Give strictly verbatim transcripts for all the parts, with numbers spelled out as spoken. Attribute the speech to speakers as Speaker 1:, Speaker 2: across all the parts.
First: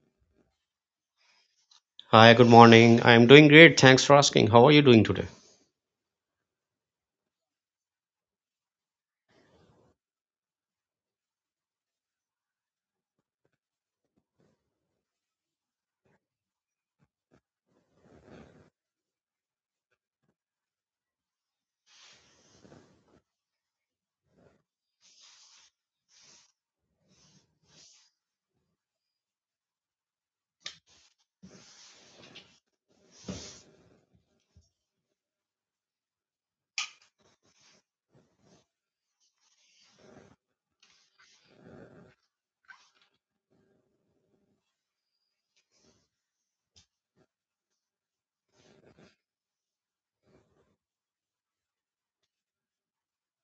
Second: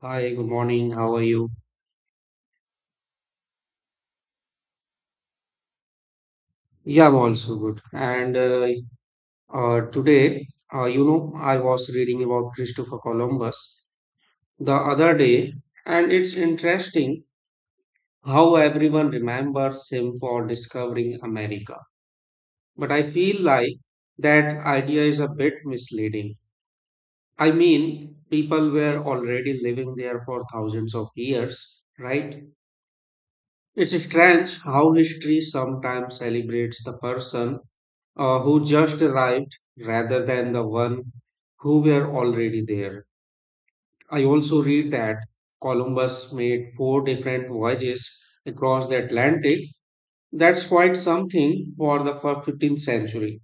Speaker 1: Hi, good morning. How are you?
Speaker 2: Hi, good morning. I am doing great. Thanks for asking. How are you doing today?
Speaker 1: Yeah, I'm also good. And uh, uh, today, uh, you know, I was reading about Christopher Columbus the other day, and it's interesting how everyone remembers him for discovering America. But I feel like that idea is a bit misleading. I mean, people were already living there for thousands of years, right? It's strange how history sometimes celebrates the person uh, who just arrived rather than the one who were already there. I also read that Columbus made four different voyages across the Atlantic. That's quite something for the fir- fifteenth century,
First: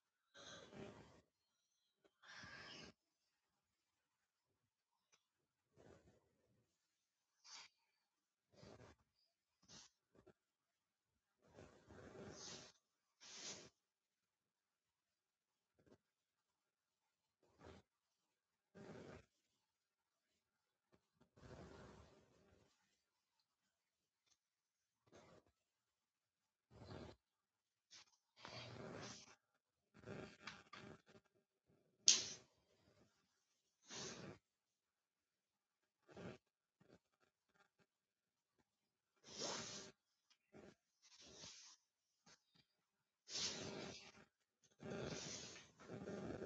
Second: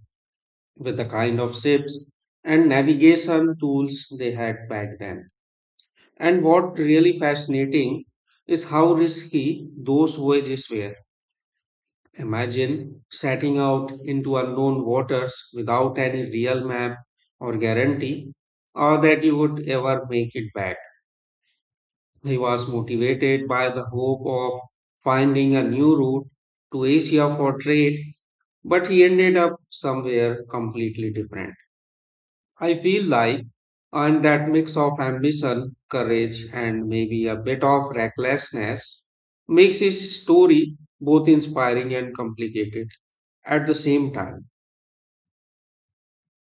Speaker 1: with the kind of ships and navigation tools they had back then. And what really fascinating is how risky those voyages were. Imagine setting out into unknown waters without any real map or guarantee or that you would ever make it back. He was motivated by the hope of finding a new route to Asia for trade, but he ended up somewhere completely different. I feel like and that mix of ambition, courage, and maybe a bit of recklessness makes his story both inspiring and complicated. At the same time,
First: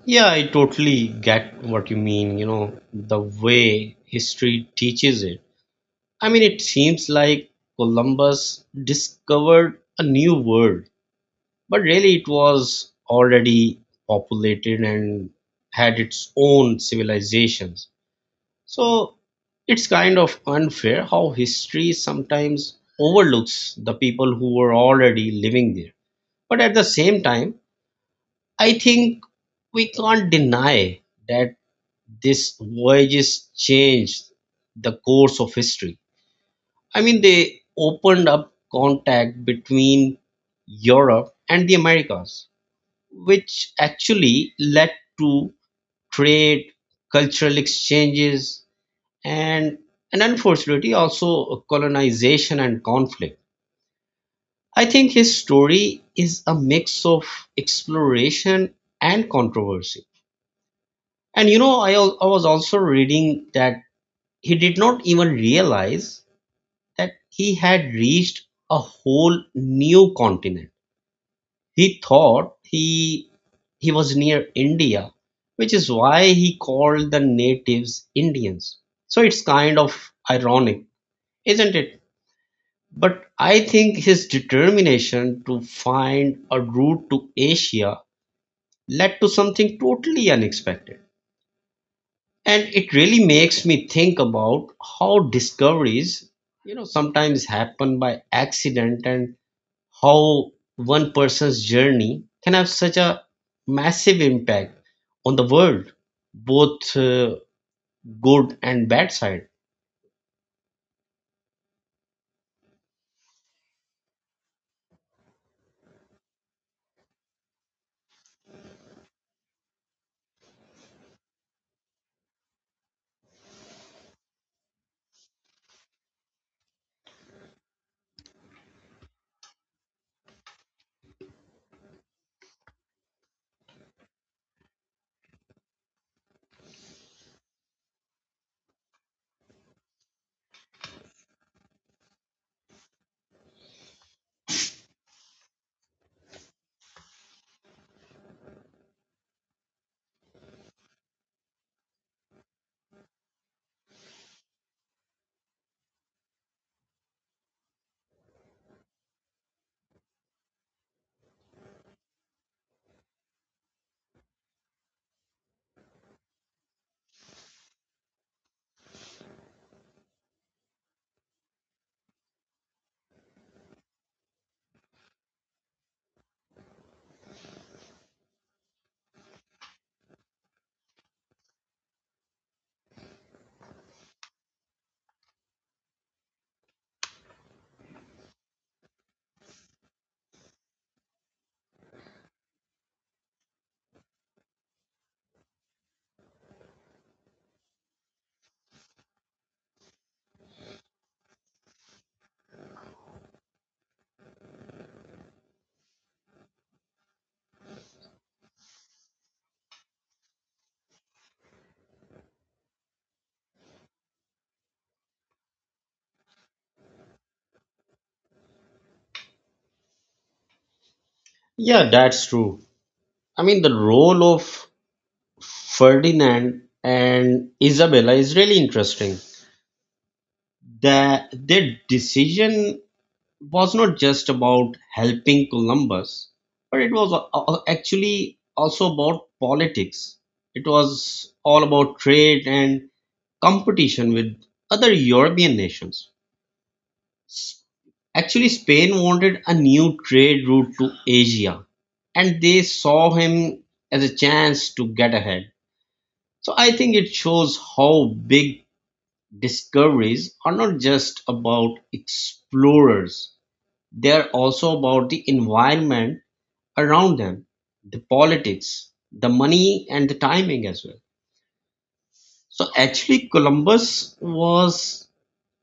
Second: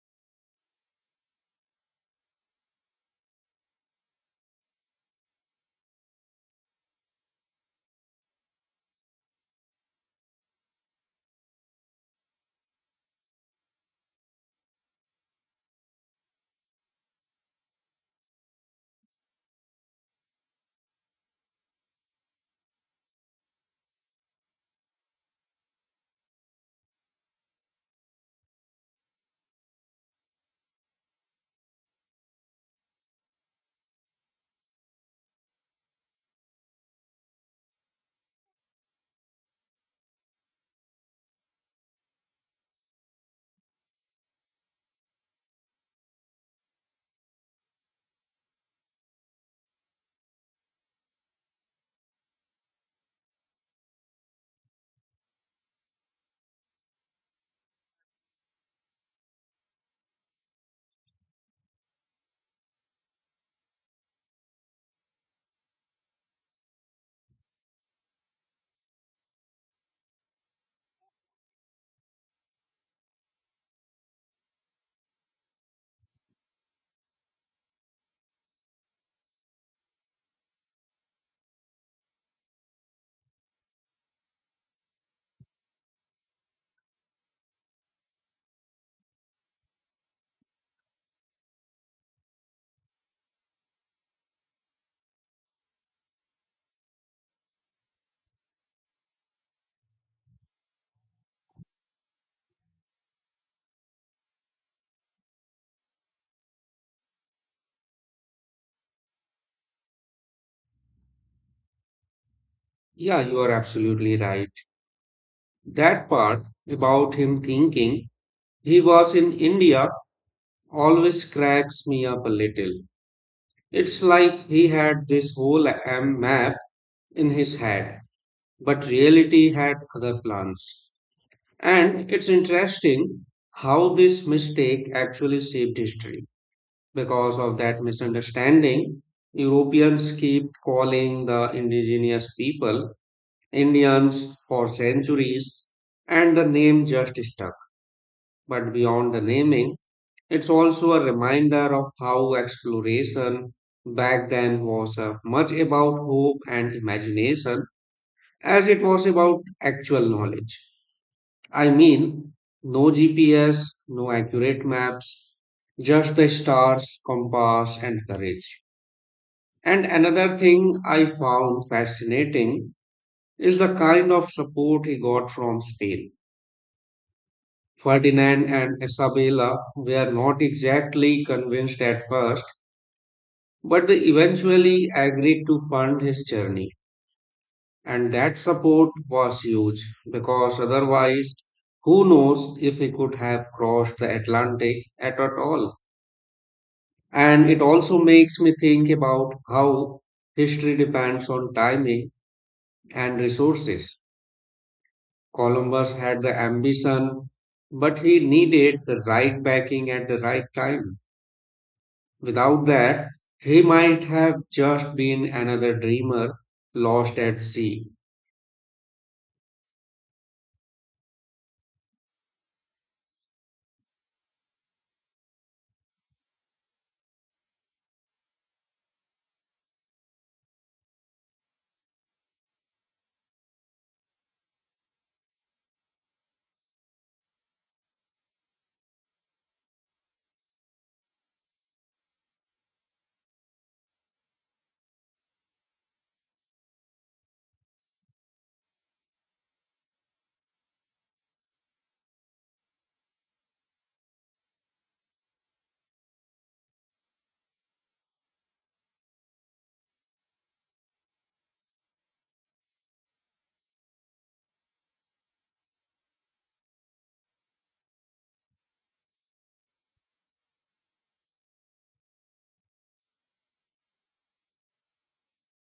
Speaker 2: Yeah, I totally get what you mean, you know, the way history teaches it. I mean, it seems like Columbus discovered a new world, but really it was already populated and had its own civilizations. So it's kind of unfair how history sometimes overlooks the people who were already living there. But at the same time, I think we can't deny that these voyages changed the course of history. I mean, they opened up contact between Europe and the Americas, which actually led to trade, cultural exchanges, and, and unfortunately also colonization and conflict. I think his story is a mix of exploration and controversy. And you know, I, al- I was also reading that he did not even realize that he had reached a whole new continent. He thought he he was near India, which is why he called the natives Indians. So it's kind of ironic, isn't it? But I think his determination to find a route to Asia led to something totally unexpected. And it really makes me think about how discoveries, you know, sometimes happen by accident, and how one person's journey can have such a massive impact on the world, both uh, good and bad side.
Speaker 1: yeah, you are absolutely right. That part about him thinking he was in India always cracks me up a little. It's like he had this whole am map in his head, but reality had other plans. And it's interesting how this mistake actually shaped history. Because of that misunderstanding, Europeans keep calling the indigenous people Indians for centuries, and the name just stuck. But beyond the naming, it's also a reminder of how exploration back then was uh, much about hope and imagination as it was about actual knowledge. I mean, no G P S, no accurate maps, just the stars, compass, and courage. And another thing I found fascinating is the kind of support he got from Spain. Ferdinand and Isabella were not exactly convinced at first, but they eventually agreed to fund his journey. And that support was huge because otherwise, who knows if he could have crossed the Atlantic at all. And it also makes me think about how history depends on timing and resources. Columbus had the ambition, but he needed the right backing at the right time. Without that, he might have just been another dreamer lost at sea.
Speaker 2: Yeah, that's true. I mean, the role of Ferdinand and Isabella is really interesting. That their decision was not just about helping Columbus, but it was a- a- actually also about politics. It was all about trade and competition with other European nations. Actually, Spain wanted a new trade route to Asia, and they saw him as a chance to get ahead. So I think it shows how big discoveries are not just about explorers, they are also about the environment around them, the politics, the money, and the timing as well. So actually, Columbus was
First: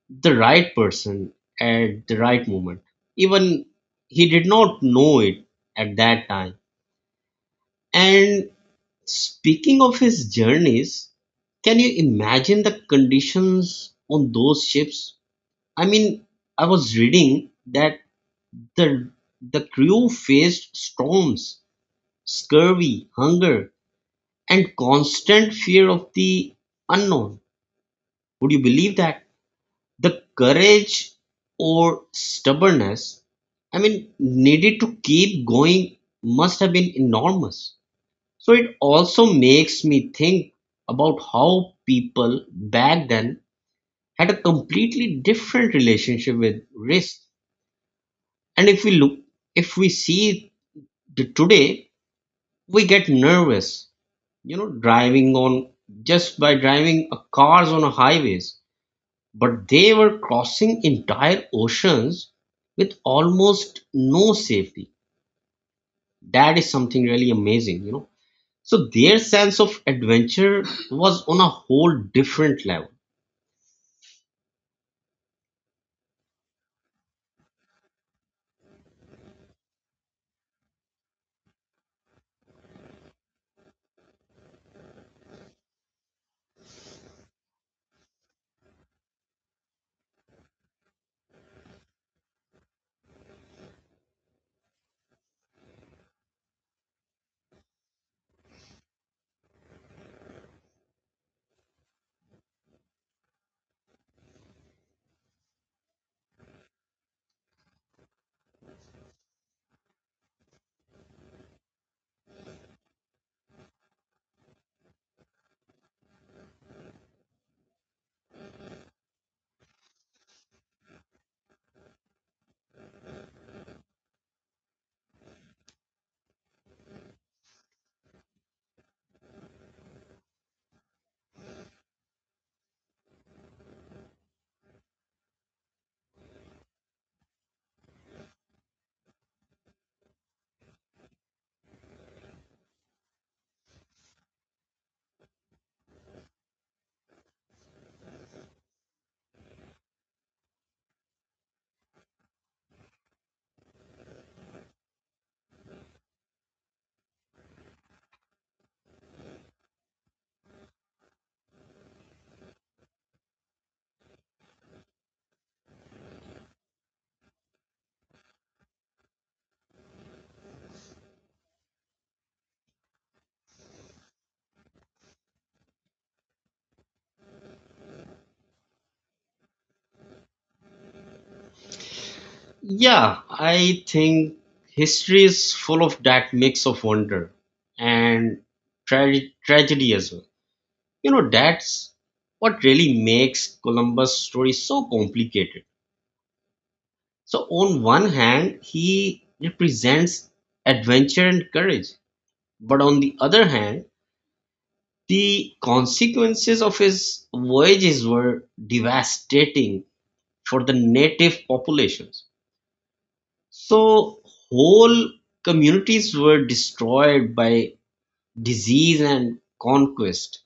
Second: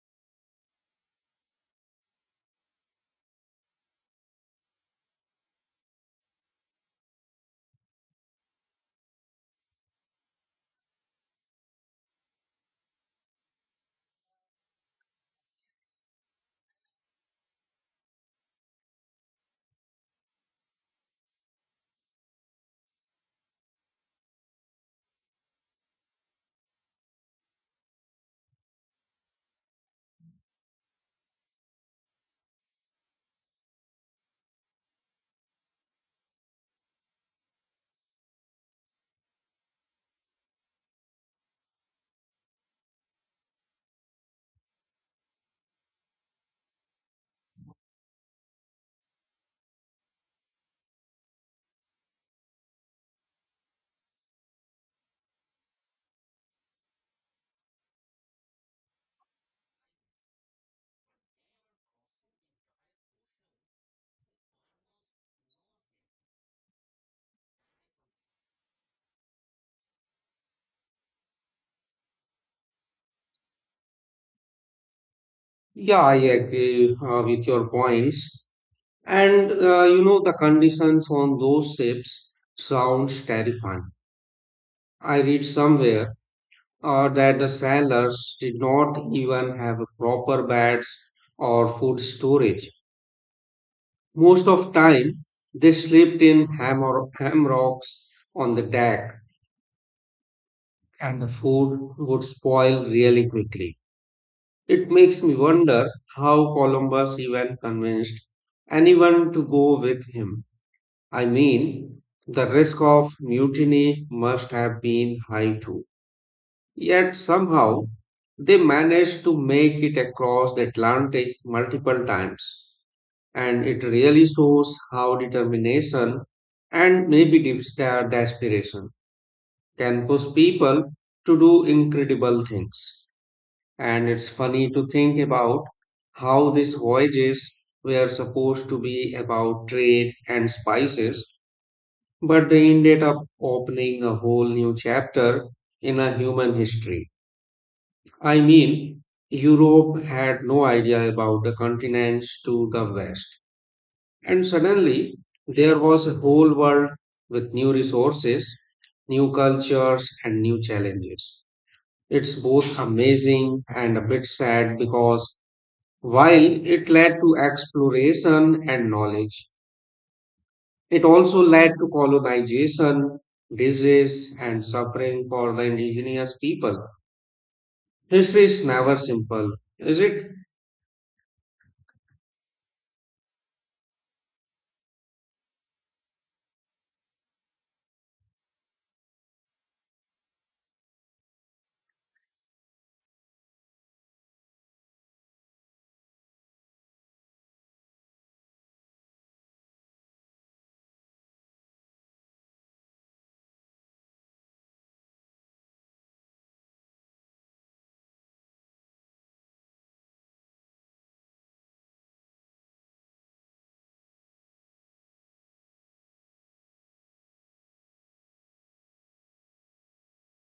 Speaker 2: the right person at the right moment. Even he did not know it at that time. And speaking of his journeys, can you imagine the conditions on those ships? I mean, I was reading that the the crew faced storms, scurvy, hunger, and constant fear of the unknown. Would you believe that? The courage or stubbornness, I mean, needed to keep going must have been enormous. So it also makes me think about how people back then had a completely different relationship with risk. And if we look, if we see the today, we get nervous, you know, driving on just by driving uh, cars on highways, but they were crossing entire oceans with almost no safety. That is something really amazing, you know. So their sense of adventure was on a whole different level.
Speaker 1: Yeah, I agree uh, with your points. And uh, you know, the conditions on those ships sounds terrifying. I read somewhere uh, that the sailors did not even have proper beds or food storage. Most of time, they slept in hammer- hammocks on the deck, and the food would spoil really quickly. It makes me wonder how Columbus even convinced anyone to go with him. I mean, the risk of mutiny must have been high too. Yet somehow they managed to make it across the Atlantic multiple times. And it really shows how determination and maybe des- desperation can push people to do incredible things. And it's funny to think about how these voyages were supposed to be about trade and spices, but they ended up opening a whole new chapter in a human history. I mean, Europe had no idea about the continents to the west, and suddenly there was a whole world with new resources, new cultures, and new challenges. It's both amazing and a bit sad because while it led to exploration and knowledge, it also led to colonization, disease, and suffering for the indigenous people. History is never simple, is it?
Speaker 2: Yeah, I think history is full of that mix of wonder and tra- tragedy as well. You know, that's what really makes Columbus story so complicated. So, on one hand, he represents adventure and courage, but on the other hand, the consequences of his voyages were devastating for the native populations. So, whole communities were destroyed by disease and conquest,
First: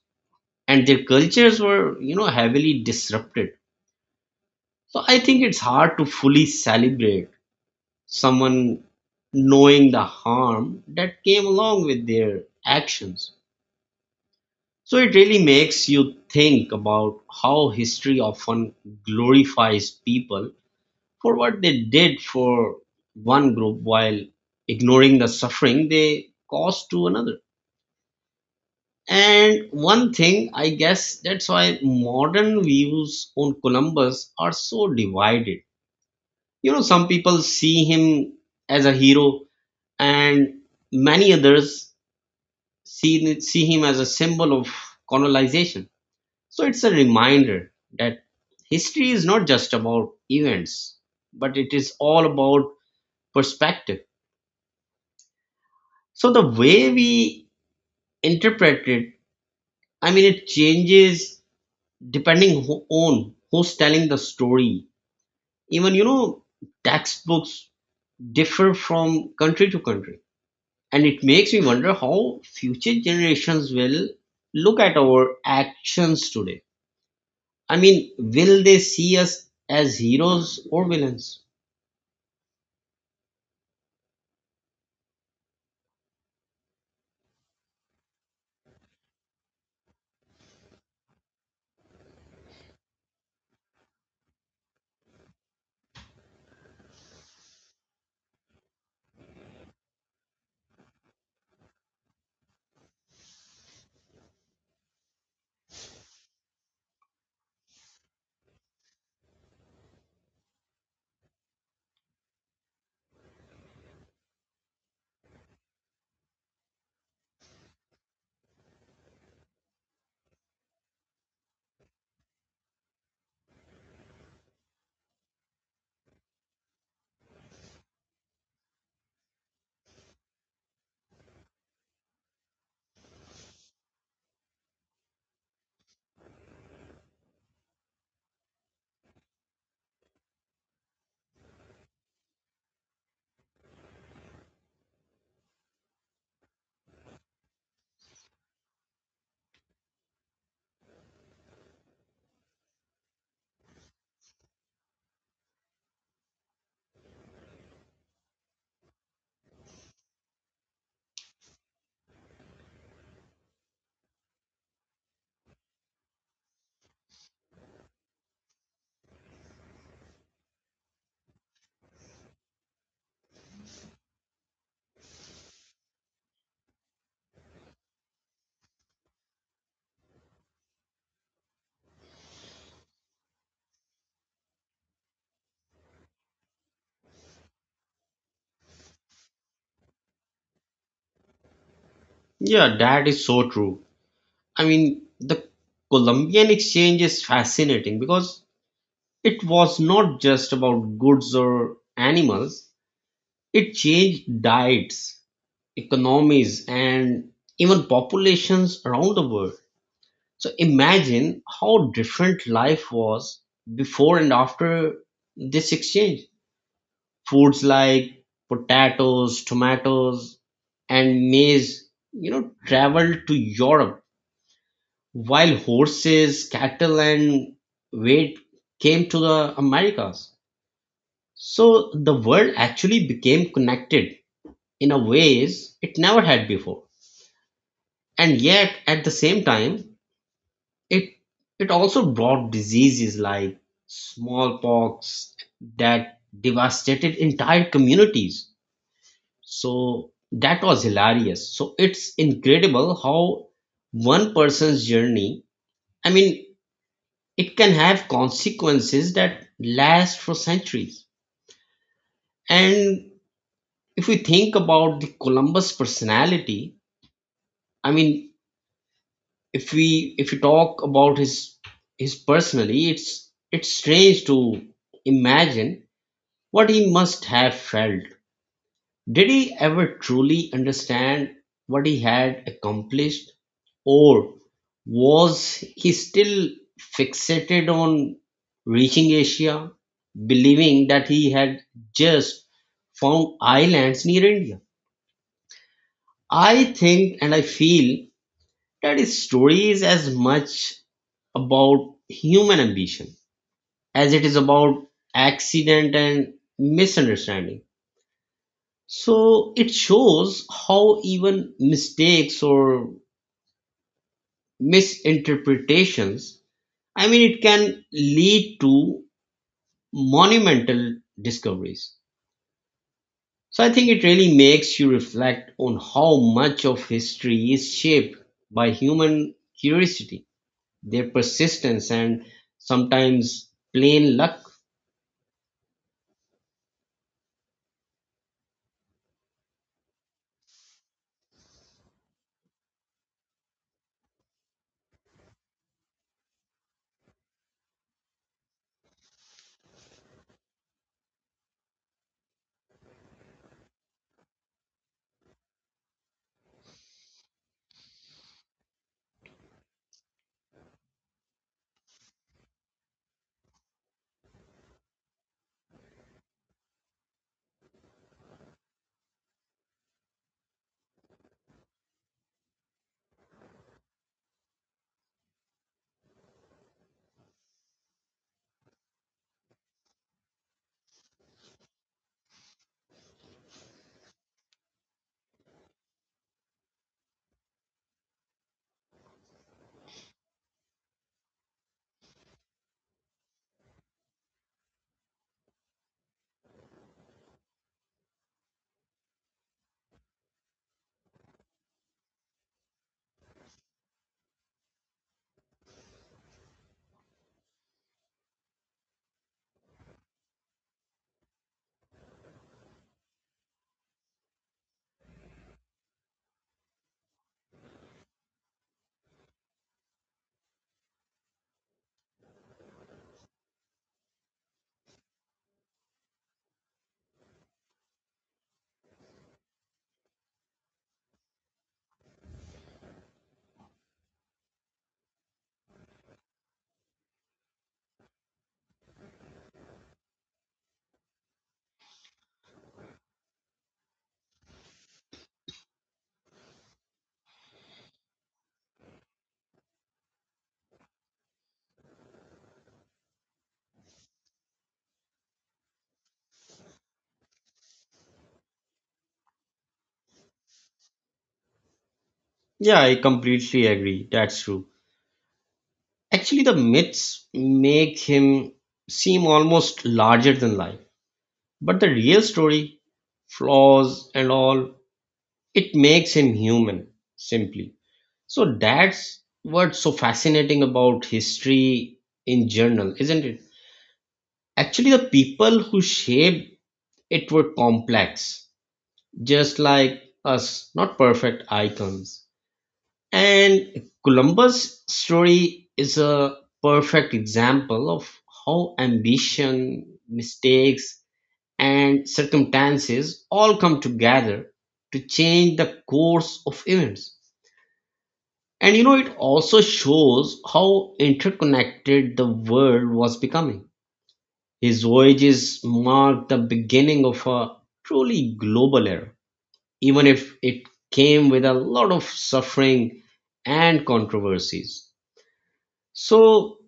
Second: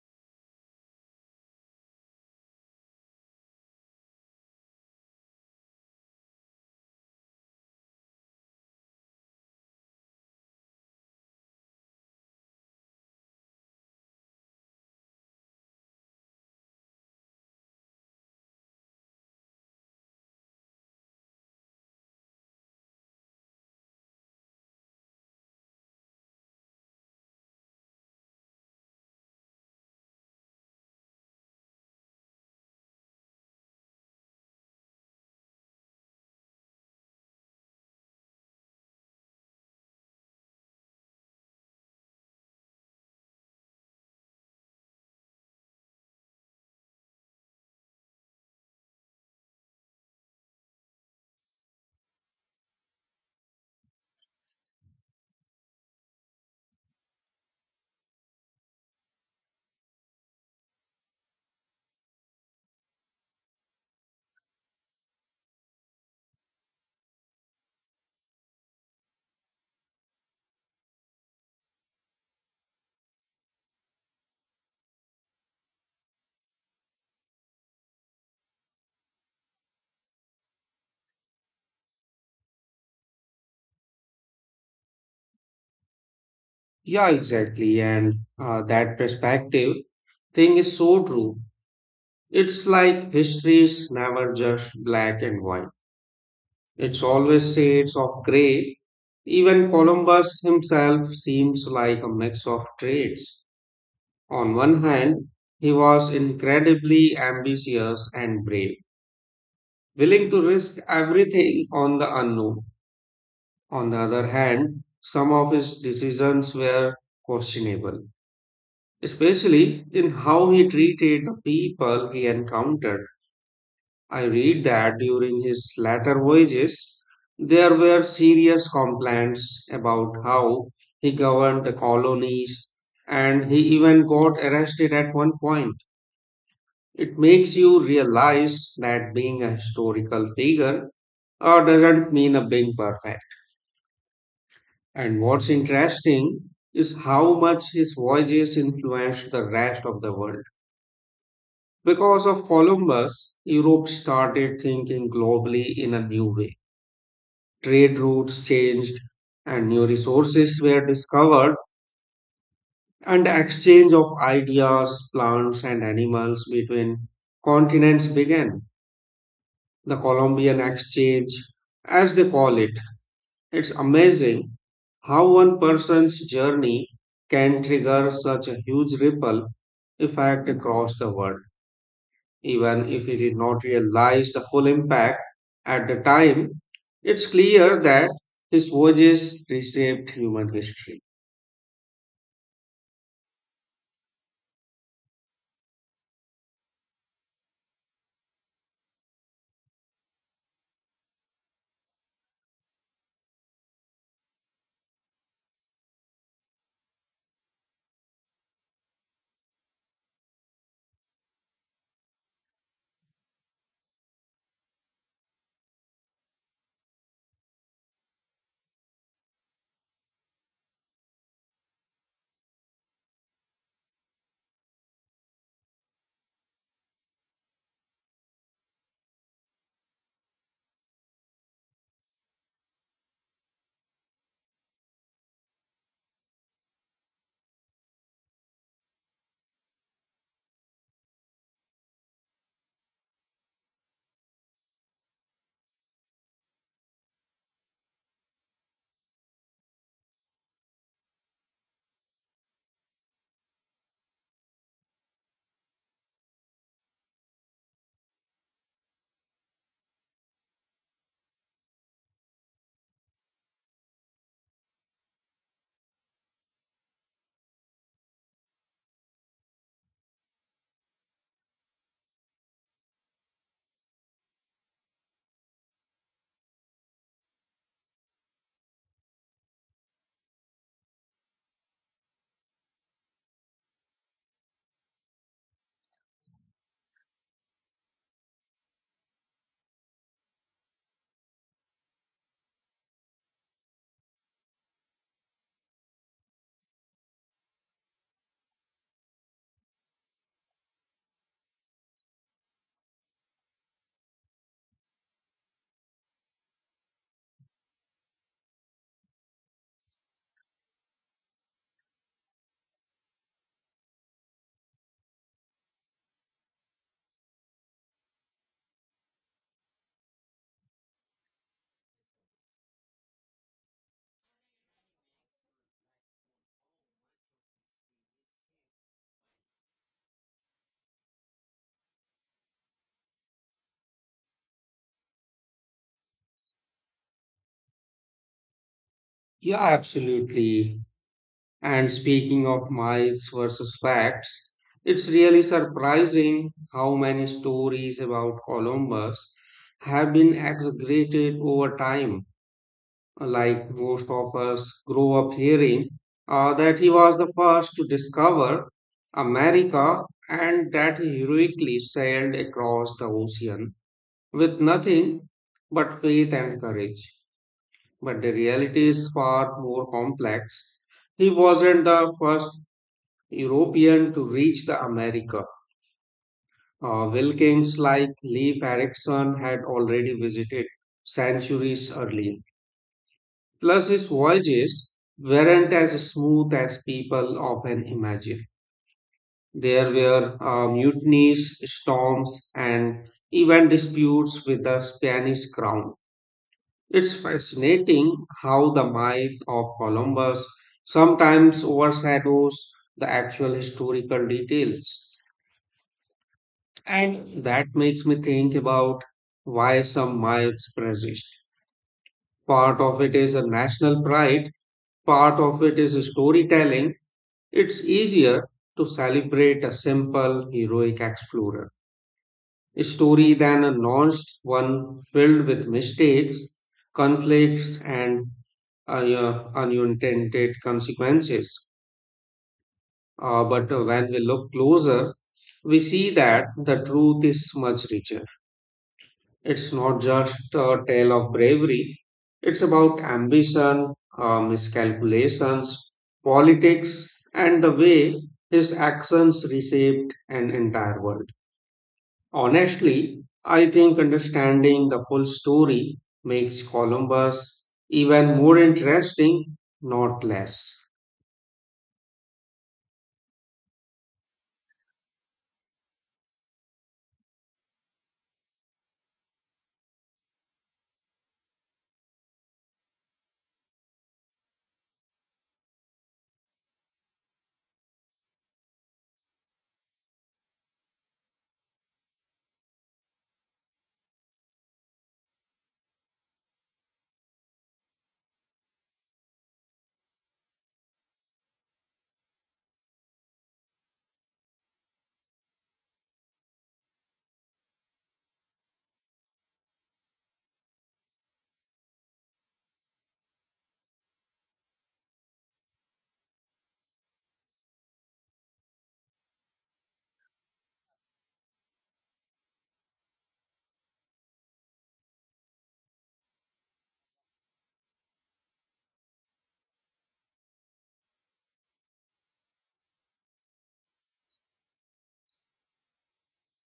Speaker 2: and their cultures were, you know, heavily disrupted. So, I think it's hard to fully celebrate someone knowing the harm that came along with their actions. So it really makes you think about how history often glorifies people for what they did for one group while ignoring the suffering they caused to another. And one thing, I guess that's why modern views on Columbus are so divided. You know, some people see him as a hero, and many others see, see him as a symbol of colonization. So it's a reminder that history is not just about events, but it is all about perspective. So the way we interpret it, I mean, it changes depending who on who's telling the story. Even, you know, textbooks differ from country to country, and it makes me wonder how future generations will look at our actions today. I mean, will they see us as heroes or villains?
Speaker 1: Yeah, exactly. And uh, that perspective thing is so true. It's like history is never just black and white, it's always shades of gray. Even Columbus himself seems like a mix of traits. On one hand, he was incredibly ambitious and brave, willing to risk everything on the unknown. On the other hand, some of his decisions were questionable, especially in how he treated the people he encountered. I read that during his latter voyages, there were serious complaints about how he governed the colonies, and he even got arrested at one point. It makes you realize that being a historical figure uh, doesn't mean uh, being perfect. And what's interesting is how much his voyages influenced the rest of the world. Because of Columbus, Europe started thinking globally in a new way. Trade routes changed, and new resources were discovered, and the exchange of ideas, plants, and animals between continents began. The Colombian exchange, as they call it. It's amazing how one person's journey can trigger such a huge ripple effect across the world. Even if he did not realize the full impact at the time, it's clear that his voyages reshaped human history.
Speaker 2: Yeah, that is so true. I mean, the Columbian exchange is fascinating because it was not just about goods or animals, it changed diets, economies, and even populations around the world. So imagine how different life was before and after this exchange. Foods like potatoes, tomatoes, and maize, you know, traveled to Europe, while horses, cattle, and wheat came to the Americas. So the world actually became connected in a ways it never had before. And yet, at the same time, it it also brought diseases like smallpox that devastated entire communities. So that was hilarious. So it's incredible how one person's journey, I mean, it can have consequences that last for centuries. And if we think about the Columbus personality, I mean, if we if we talk about his his personally, it's it's strange to imagine what he must have felt. Did he ever truly understand what he had accomplished, or was he still fixated on reaching Asia, believing that he had just found islands near India? I think and I feel that his story is as much about human ambition as it is about accident and misunderstanding. So it shows how even mistakes or misinterpretations, I mean, it can lead to monumental discoveries. So I think it really makes you reflect on how much of history is shaped by human curiosity, their persistence, and sometimes plain luck.
Speaker 1: Yeah, absolutely. And speaking of myths versus facts, it's really surprising how many stories about Columbus have been exaggerated over time. Like most of us grow up hearing uh, that he was the first to discover America and that he heroically sailed across the ocean with nothing but faith and courage. But the reality is far more complex. He wasn't the first European to reach the America. Uh, Wilkins like Leif Erikson had already visited centuries earlier. Plus, his voyages weren't as smooth as people often imagine. There were uh, mutinies, storms, and even disputes with the Spanish crown. It's fascinating how the myth of Columbus sometimes overshadows the actual historical details. And that makes me think about why some myths persist. Part of it is a national pride, part of it is a storytelling. It's easier to celebrate a simple heroic explorer story than a launched one filled with mistakes, conflicts, and uh, yeah, unintended consequences. Uh, but uh, when we look closer, we see that the truth is much richer. It's not just a tale of bravery, it's about ambition, uh, miscalculations, politics, and the way his actions reshaped an entire world. Honestly, I think understanding the full story makes Columbus even more interesting, not less.
Speaker 2: Yeah, I completely agree. That's true. Actually, the myths make him seem almost larger than life. But the real story, flaws and all, it makes him human, simply. So that's what's so fascinating about history in general, isn't it? Actually, the people who shaped it were complex, just like us, not perfect icons. And Columbus' story is a perfect example of how ambition, mistakes, and circumstances all come together to change the course of events. And you know, it also shows how interconnected the world was becoming. His voyages marked the beginning of a truly global era, even if it came with a lot of suffering and controversies. So,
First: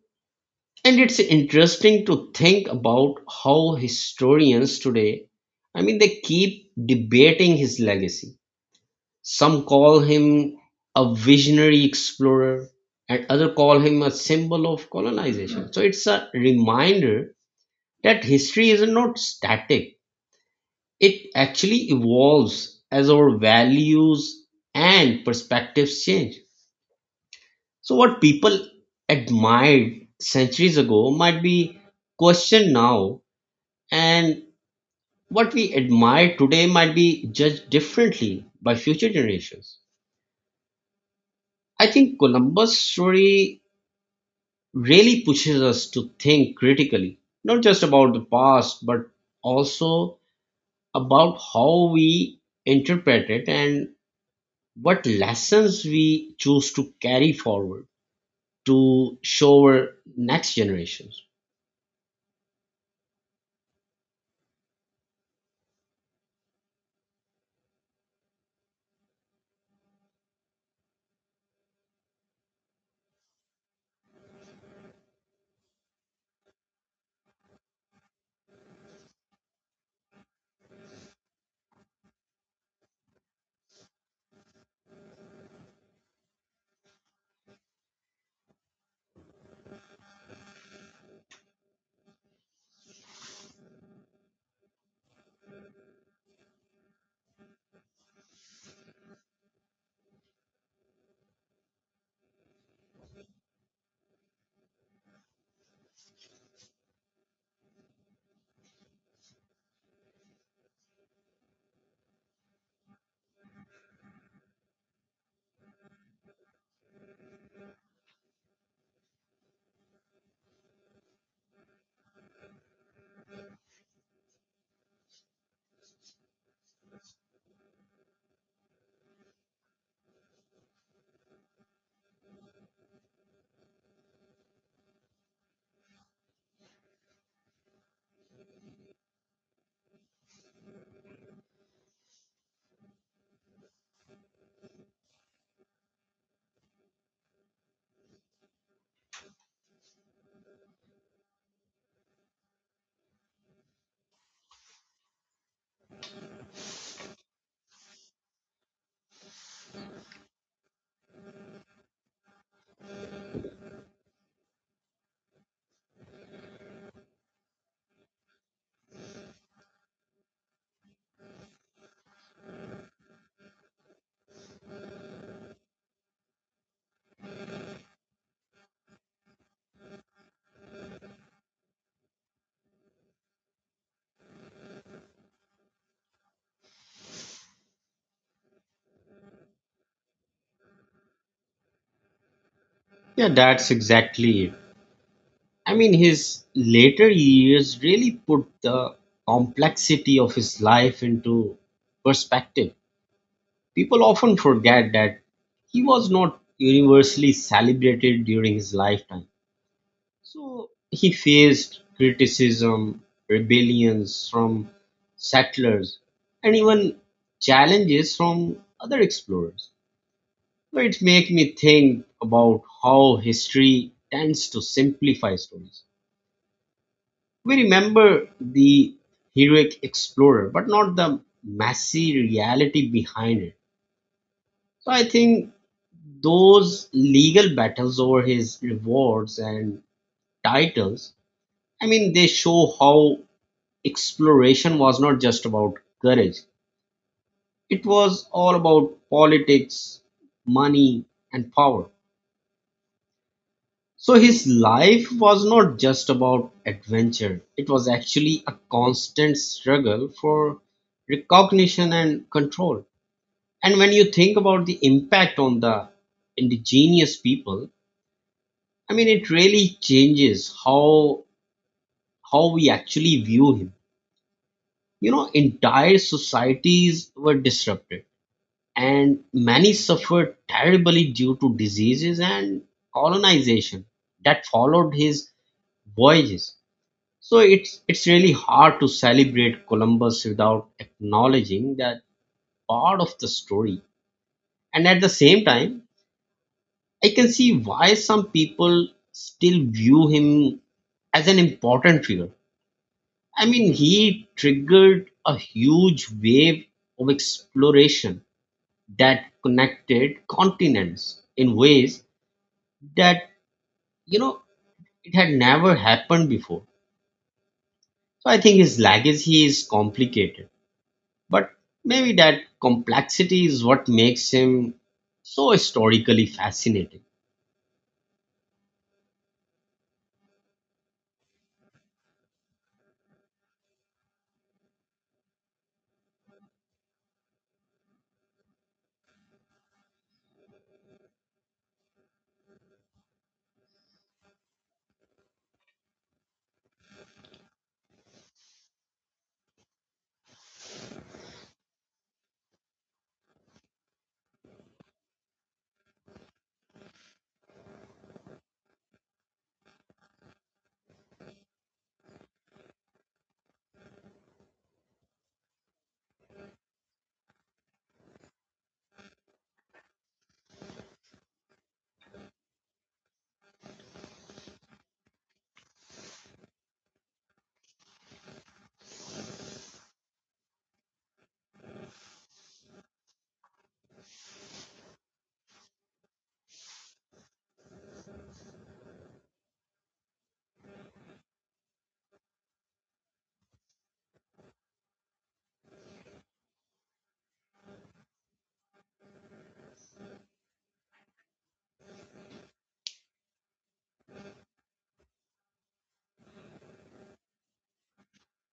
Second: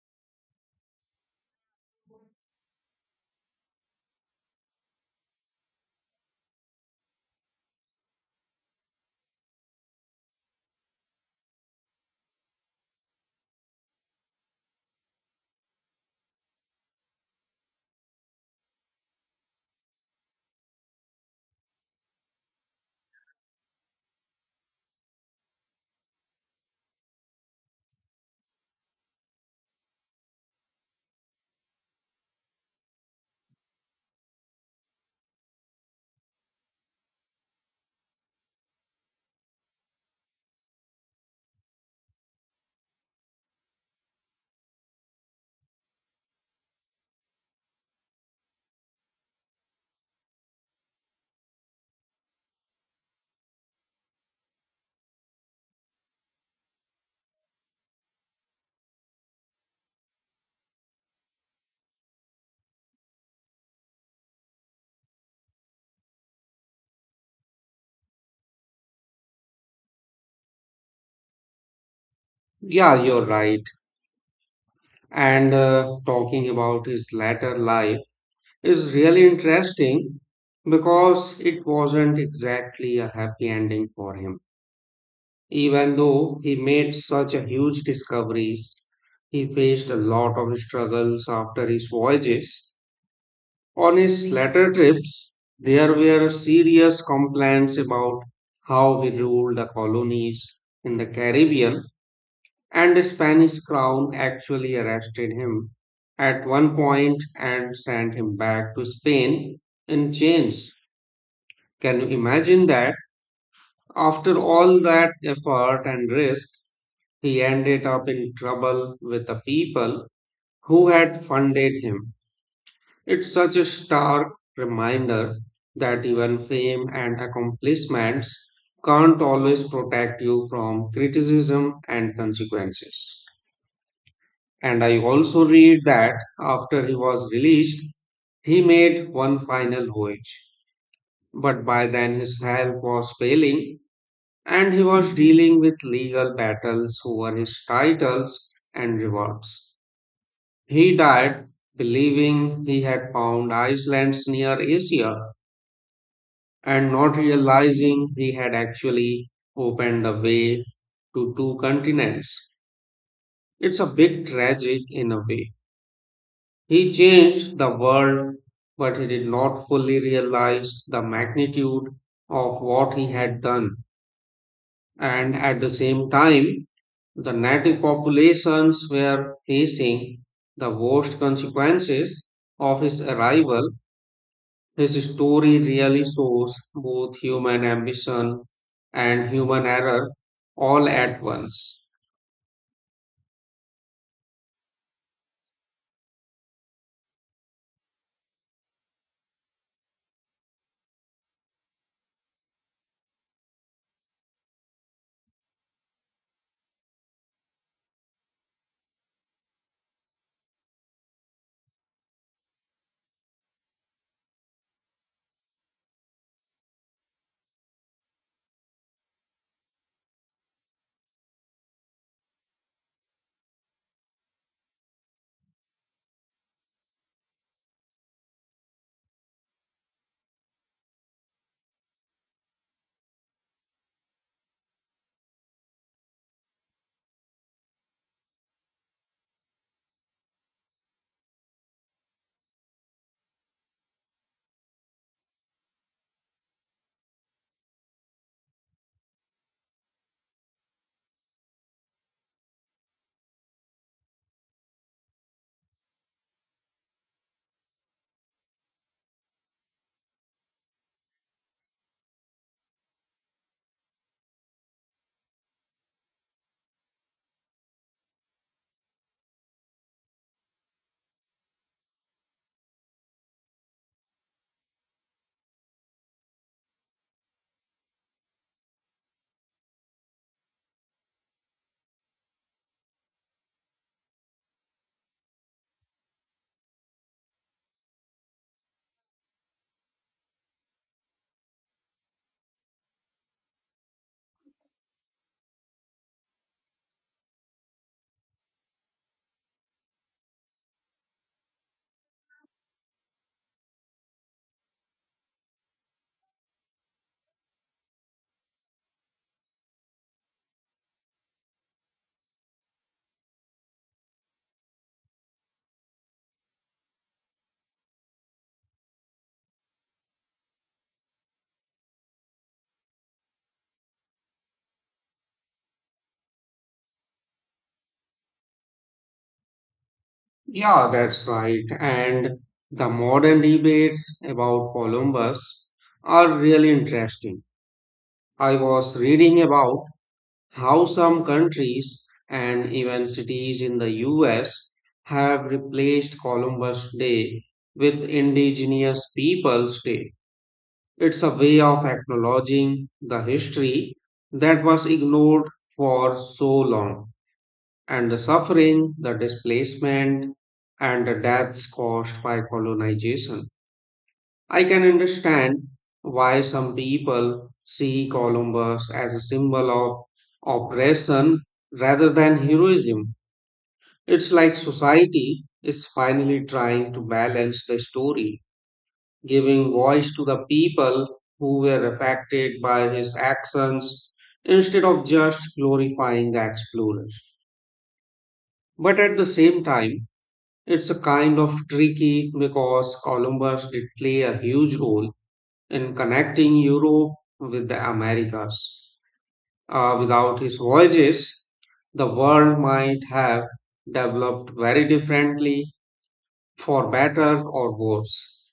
Speaker 2: and it's interesting to think about how historians today, I mean, they keep debating his legacy. Some call him a visionary explorer, and other call him a symbol of colonization. So it's a reminder that history is not static, it actually evolves as our values and perspectives change. So, what people admired centuries ago might be questioned now. And what we admire today might be judged differently by future generations. I think Columbus' story really pushes us to think critically, not just about the past, but also about how we interpret it and what lessons we choose to carry forward to show our next generations.
Speaker 1: Yeah, you're right. And uh, talking about his latter life, is really interesting because it wasn't exactly a happy ending for him. Even though he made such a huge discoveries, he faced a lot of struggles after his voyages. On his later trips, there were serious complaints about how we ruled the colonies in the Caribbean and the Spanish crown actually arrested him at one point and sent him back to Spain in chains. Can you imagine that? After all that effort and risk, he ended up in trouble with the people who had funded him. It's such a stark reminder that even fame and accomplishments can't always protect you from criticism and consequences. And I also read that after he was released, he made one final voyage. But by then his health was failing and he was dealing with legal battles over his titles and rewards. He died believing he had found Iceland's near Asia and not realizing he had actually opened the way to two continents. It's a bit tragic in a way. He changed the world, but he did not fully realize the magnitude of what he had done. And at the same time, the native populations were facing the worst consequences of his arrival. His story really shows both human ambition and human error all at once.
Speaker 2: Yeah, that's exactly it. I mean, his later years really put the complexity of his life into perspective. People often forget that he was not universally celebrated during his lifetime. So he faced criticism, rebellions from settlers, and even challenges from other explorers. So it makes me think about how history tends to simplify stories. We remember the heroic explorer, but not the messy reality behind it. So I think those legal battles over his rewards and titles, I mean, they show how exploration was not just about courage, it was all about politics, money, and power. So his life was not just about adventure, it was actually a constant struggle for recognition and control. And when you think about the impact on the indigenous people, I mean, it really changes how, how we actually view him. You know, entire societies were disrupted, and many suffered terribly due to diseases and colonization that followed his voyages. So it's it's really hard to celebrate Columbus without acknowledging that part of the story. And at the same time, I can see why some people still view him as an important figure. I mean, he triggered a huge wave of exploration that connected continents in ways that, you know, it had never happened before. So I think his legacy is complicated. But maybe that complexity is what makes him so historically fascinating.
Speaker 1: Yeah, that's right. And the modern debates about Columbus are really interesting. I was reading about how some countries and even cities in the U S have replaced Columbus Day with Indigenous Peoples Day. It's a way of acknowledging the history that was ignored for so long and the suffering, the displacement, and the deaths caused by colonization. I can understand why some people see Columbus as a symbol of oppression rather than heroism. It's like society is finally trying to balance the story, giving voice to the people who were affected by his actions instead of just glorifying the explorers. But at the same time, it's a kind of tricky because Columbus did play a huge role in connecting Europe with the Americas. Uh, without his voyages, the world might have developed very differently, for better or worse.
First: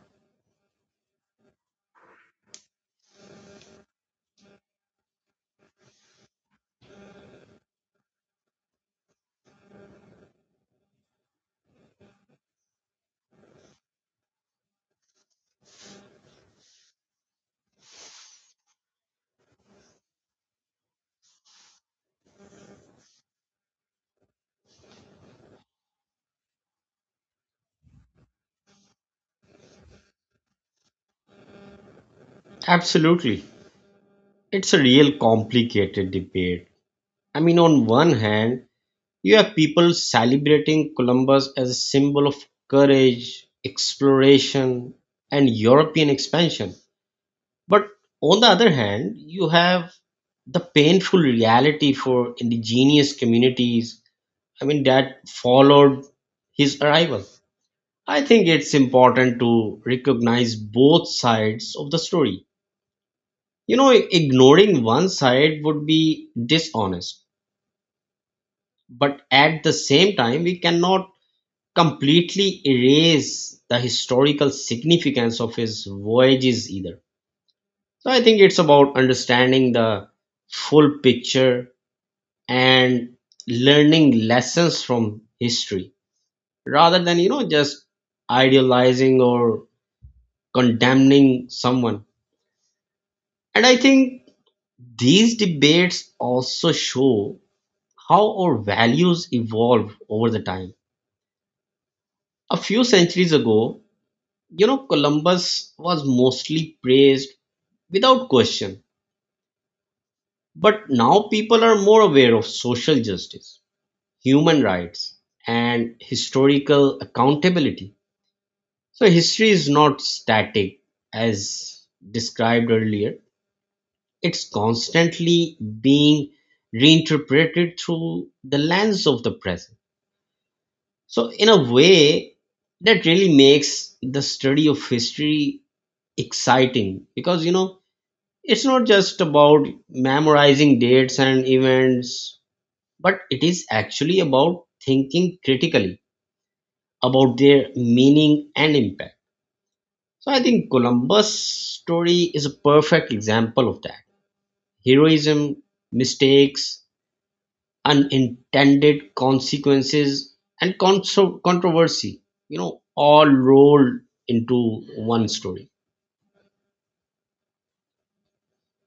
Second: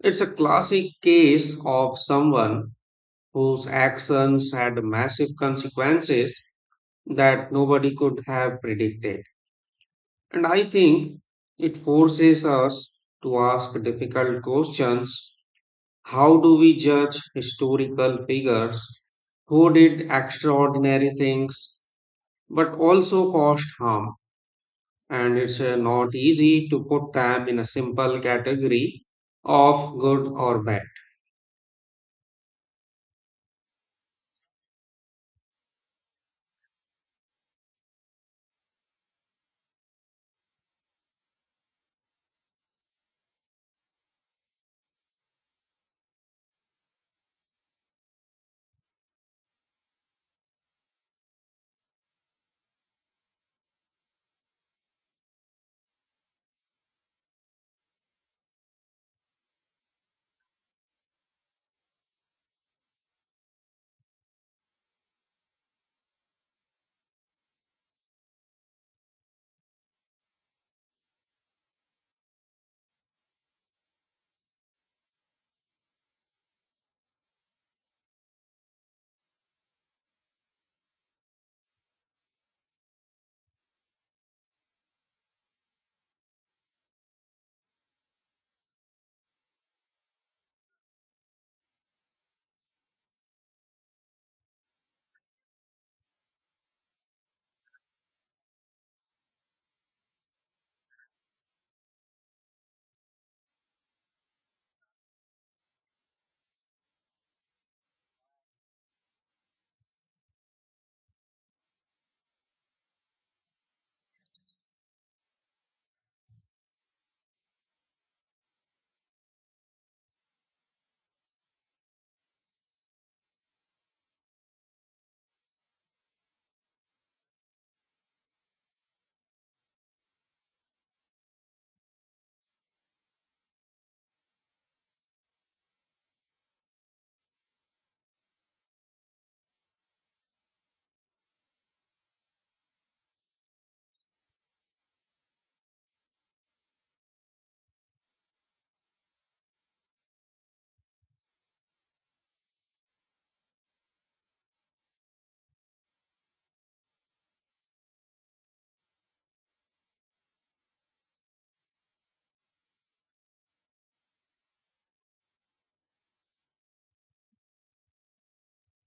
Speaker 1: It's a classic case of someone whose actions had massive consequences that nobody could have predicted. And I think it forces us to ask difficult questions. How do we judge historical figures who did extraordinary things but also caused harm? And it's uh, not easy to put them in a simple category of good or bad.
Speaker 2: Absolutely. It's a real complicated debate. I mean, on one hand, you have people celebrating Columbus as a symbol of courage, exploration, and European expansion. But on the other hand, you have the painful reality for indigenous communities, I mean, that followed his arrival. I think it's important to recognize both sides of the story. You know, ignoring one side would be dishonest, but at the same time, we cannot completely erase the historical significance of his voyages either. So I think it's about understanding the full picture and learning lessons from history rather than, you know, just idealizing or condemning someone. And I think these debates also show how our values evolve over the time. A few centuries ago, you know, Columbus was mostly praised without question. But now people are more aware of social justice, human rights, and historical accountability. So history is not static as described earlier. It's constantly being reinterpreted through the lens of the present. So, in a way, that really makes the study of history exciting because, you know, it's not just about memorizing dates and events, but it is actually about thinking critically about their meaning and impact. So, I think Columbus' story is a perfect example of that: heroism, mistakes, unintended consequences and contro- controversy, you know, all rolled into one story.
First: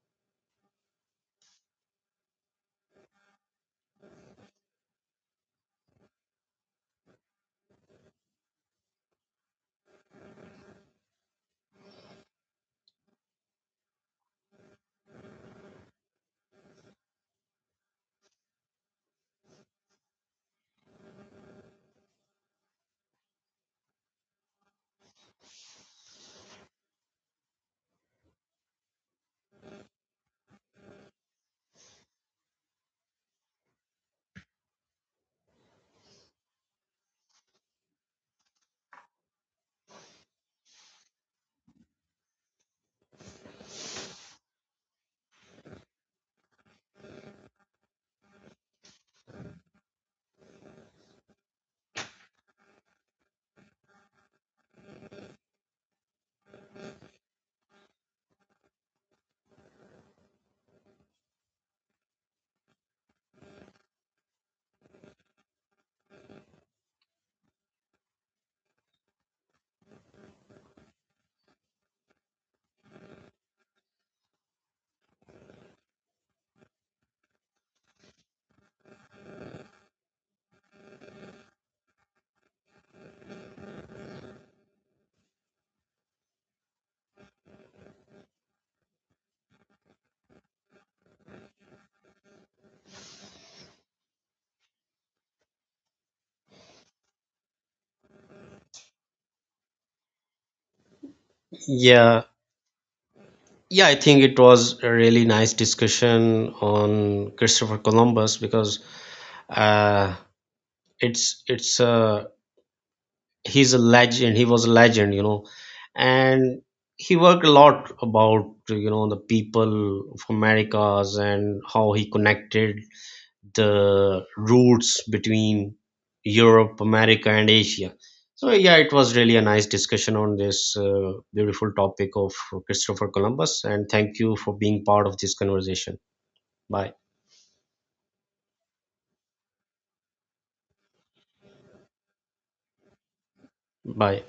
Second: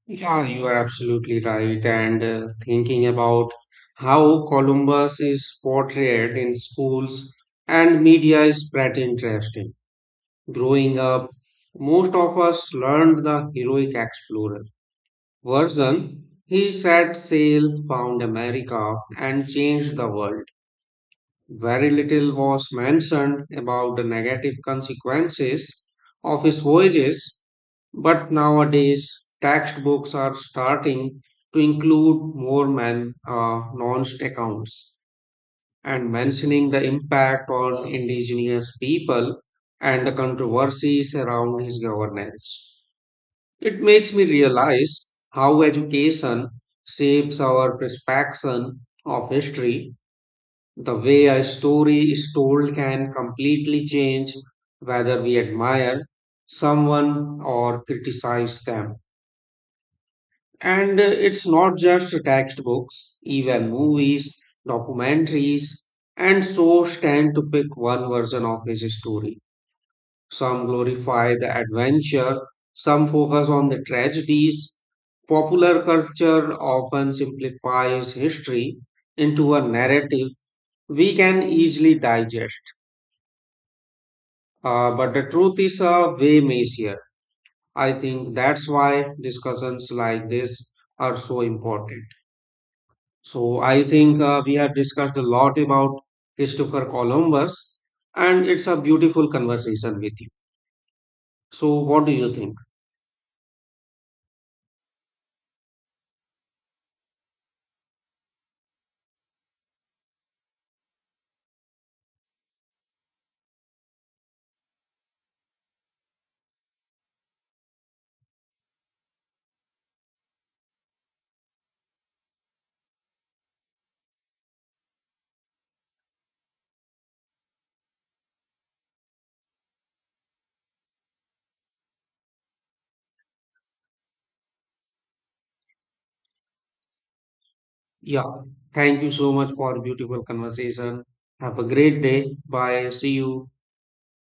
Speaker 1: Yeah, you are absolutely right. And uh, thinking about how Columbus is portrayed in schools and media is pretty interesting. Growing up, most of us learned the heroic explorer version. He set sail, found America, and changed the world. Very little was mentioned about the negative consequences of his voyages, but nowadays textbooks are starting to include more man uh, nuanced accounts and mentioning the impact on indigenous people and the controversies around his governance. It makes me realize how education shapes our perception of history. The way a story is told can completely change whether we admire someone or criticize them. And uh, it's not just textbooks, even movies, documentaries, and shows tend to pick one version of his story. Some glorify the adventure, some focus on the tragedies. Popular culture often simplifies history into a narrative we can easily digest. Uh, but the truth is uh, way messier. I think that's why discussions like this are so important. So I think uh, we have discussed a lot about Christopher Columbus, and it's a beautiful conversation with you. So what do
Speaker 2: Yeah,
Speaker 1: you think?
Speaker 2: yeah, I think it was a really nice discussion on Christopher Columbus, because uh it's it's uh he's a legend, he was a legend, you know. And he worked a lot about, you know, the people of Americas and how he connected the routes between Europe, America, and Asia. So, yeah, it was really a nice discussion on this uh, beautiful topic of Christopher Columbus. And thank you for being part of this conversation. Bye.
Speaker 1: Yeah, thank you so much for a beautiful conversation. Have a great day. Bye. See you.
Speaker 2: Bye.